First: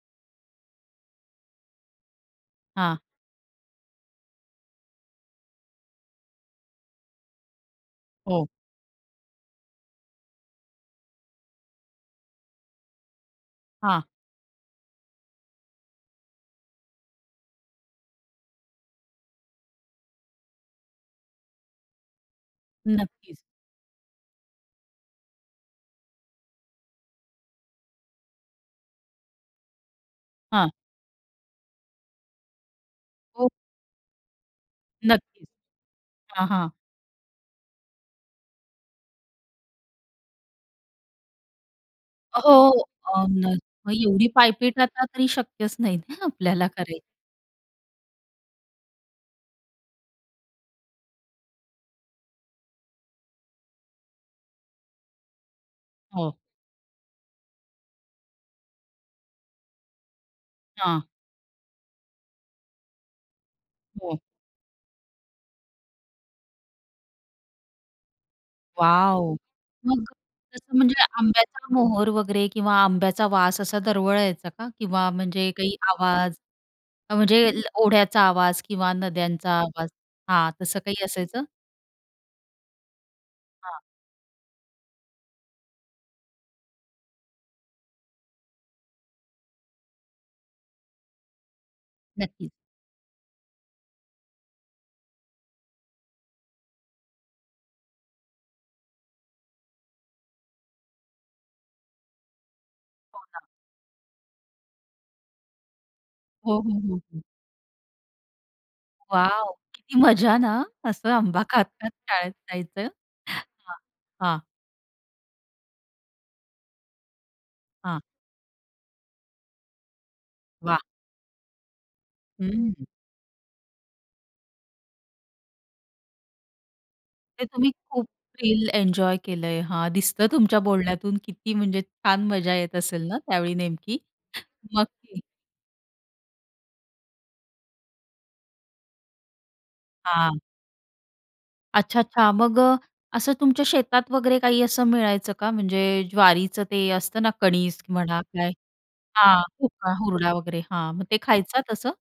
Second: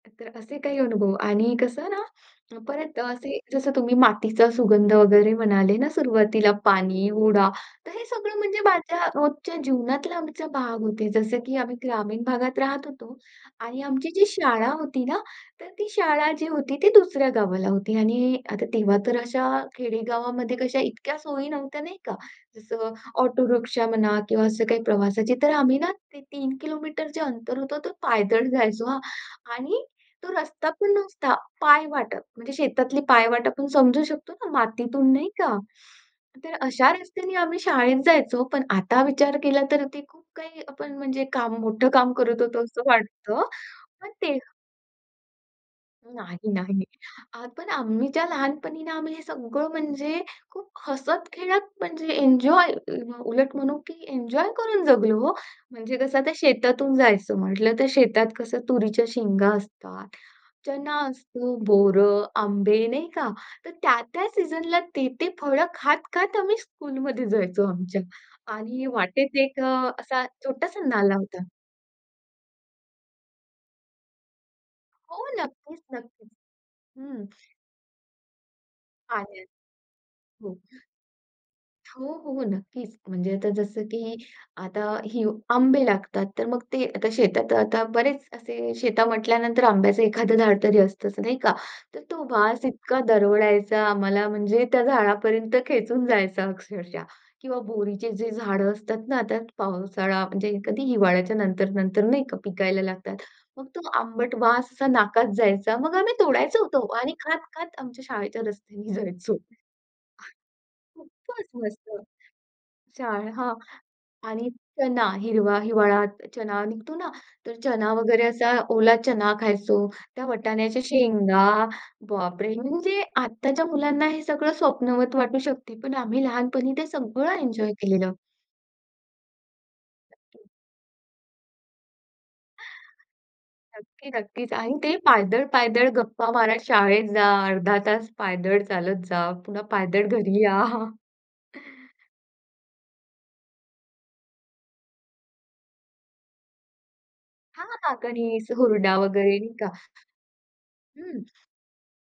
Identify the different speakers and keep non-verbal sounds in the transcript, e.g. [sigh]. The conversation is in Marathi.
Speaker 1: तर असे काही अनुभव आणि कसं ना, अ, परत
Speaker 2: हां.
Speaker 1: असे जसं तुम्ही मातीचा सुगंध वगैरे म्हणाले ना सुरवातीला पाणी, हुरडा. तर हे सगळं
Speaker 2: हो.
Speaker 1: म्हणजे माझ्या रोजच्या जीवनातला आमचा भाग होते, जसं की आम्ही ग्रामीण भागात राहत होतो आणि
Speaker 2: हां.
Speaker 1: आमची जी शाळा होती ना, तर ती शाळा जी होती ती दुसऱ्या गावाला होती आणि आता तेव्हा तर अशा खेडेगावामध्ये कशा इतक्या सोयी नव्हत्या नाही का, जसं
Speaker 2: नक्कीच.
Speaker 1: ऑटो रिक्षा म्हणा किंवा असं काही प्रवासाची. तर आम्ही ना ते 3 किलोमीटरचे अंतर होत तो पायदळ जायचो हा, आणि तो रस्ता
Speaker 2: हां.
Speaker 1: पण नुसता पायवाटप म्हणजे शेतातली
Speaker 2: हो.
Speaker 1: पायवाटप समजू शकतो ना, मातीतून नाही
Speaker 2: नक्कीच.
Speaker 1: का?
Speaker 2: हां,
Speaker 1: तर
Speaker 2: हां.
Speaker 1: अशा रस्त्याने आम्ही शाळेत जायचो. पण आता विचार केला तर ते खूप काही आपण म्हणजे काम, मोठं काम
Speaker 2: अ,
Speaker 1: करत होतो
Speaker 2: हो.
Speaker 1: असं
Speaker 2: अ,
Speaker 1: वाटत
Speaker 2: न मग
Speaker 1: पण
Speaker 2: एवढी
Speaker 1: ते
Speaker 2: पायपीट आता तरी शक्यच नाही ना
Speaker 1: नाही
Speaker 2: आपल्याला
Speaker 1: नाही.
Speaker 2: कराय
Speaker 1: पण आम्हीच्या लहानपणी आम्ही हे सगळं म्हणजे खूप हसत-खेळत म्हणजे एन्जॉय, अ, उलट म्हणू की एन्जॉय करून जगलो हो. म्हणजे कसं आता
Speaker 2: हो.
Speaker 1: शेतातून जायचं म्हंटल तर, शेतात कसं तुरीच्या शेंगा असतात, चना
Speaker 2: हां.
Speaker 1: असतो, बोर, आंबे नाही का? तर
Speaker 2: हो.
Speaker 1: त्या-त्या सीझनला, ते-ते फळ खात-खात आम्ही स्कूलमध्ये जायचो. आमच्या आणि
Speaker 2: वॉव!
Speaker 1: वाटेत एक अ,
Speaker 2: मग
Speaker 1: असा
Speaker 2: तसं
Speaker 1: छोटासा
Speaker 2: म्हणजे
Speaker 1: नाला होता.
Speaker 2: आंब्याचा मोहोर वगैरे किंवा आंब्याचा वास असा दरवळायचा का किंवा
Speaker 1: हो,
Speaker 2: म्हणजे काही
Speaker 1: नक्कीच-नक्कीच
Speaker 2: आवाज
Speaker 1: हं.
Speaker 2: म्हणजे अ, ओढ्याचा आवाज किंवा
Speaker 1: आहे.
Speaker 2: नद्यांचा आवाज
Speaker 1: हो.
Speaker 2: हां तसं काही असायचं?
Speaker 1: हो, हो नक्कीच म्हणजे आता
Speaker 2: हां.
Speaker 1: जसं की आता ही आंबे लागतात तर मग ते आता शेतात आता बरेच असे, शेता म्हटल्यानंतर आंब्याचं एखाद झाड तरी असतं नाही का? तर तो
Speaker 2: नक्कीच.
Speaker 1: वास इतका दरवळायचा, आम्हाला म्हणजे त्या झाडापर्यंत खेचून जायचा अक्षरशः किंवा बोरीचे जे झाड असतात ना आता पावसाळा म्हणजे एखादी हिवाळ्याच्या नंतर-नंतर नाही का पिकायला लागतात,
Speaker 2: हो ना.
Speaker 1: मग तो आंबट वास असा नाकात जायचा. मग आम्ही
Speaker 2: हो,
Speaker 1: तोडायचं
Speaker 2: हो,
Speaker 1: तो
Speaker 2: हो,
Speaker 1: आणि
Speaker 2: हो.
Speaker 1: खात-खात आमच्या शाळेच्या रस्त्याने जायचो.
Speaker 2: वॉव! किती मजा ना! असं आंबा
Speaker 1: खूपच
Speaker 2: खात-खात
Speaker 1: मस्त.
Speaker 2: शाळेत जायचं.
Speaker 1: शाळ हां,
Speaker 2: हां, हां.
Speaker 1: आणि चना हिरवा, हिवाळ्यात चना निघतो ना, तर चना
Speaker 2: हां.
Speaker 1: वगैरे असा ओला चना खायचो. त्या
Speaker 2: वाह!
Speaker 1: वटाण्याच्या शेंगा बाप रे!
Speaker 2: हं.
Speaker 1: म्हणजे आत्ताच्या मुलांना हे सगळं स्वप्नवत वाटू शकते पण आम्ही लहानपणी ते सगळं
Speaker 2: ते तुम्ही
Speaker 1: एन्जॉय
Speaker 2: खूप
Speaker 1: केलेलं.
Speaker 2: थ्रिल एन्जॉय केलंय. हां दिसतं
Speaker 1: नक्की.
Speaker 2: तुमच्या बोलण्यातून, किती म्हणजे छान मजा येत असेल ना त्यावेळी नेमकी?
Speaker 1: नक्की नक्कीच. आणि ते
Speaker 2: नक्की.
Speaker 1: पायदळ-पायदळ गप्पा मारत शाळेत जा. अर्धा तास पायदळ चालत जा, पुन्हा पायदळ
Speaker 2: हां.
Speaker 1: घरी या.
Speaker 2: अच्छा,
Speaker 1: [chuckles]
Speaker 2: अच्छा. मग अ, असं तुमच्या शेतात वगैरे काही असं मिळायचं का म्हणजे ज्वारीचं ते असतं ना
Speaker 1: हां,
Speaker 2: कणिज
Speaker 1: हां.
Speaker 2: म्हणा
Speaker 1: कणीस,
Speaker 2: काय
Speaker 1: हुरडा वगैरे
Speaker 2: हां
Speaker 1: नाही का?
Speaker 2: कुका, हुरडा वगैरे हां मग ते
Speaker 1: हं.
Speaker 2: खायचं तसं?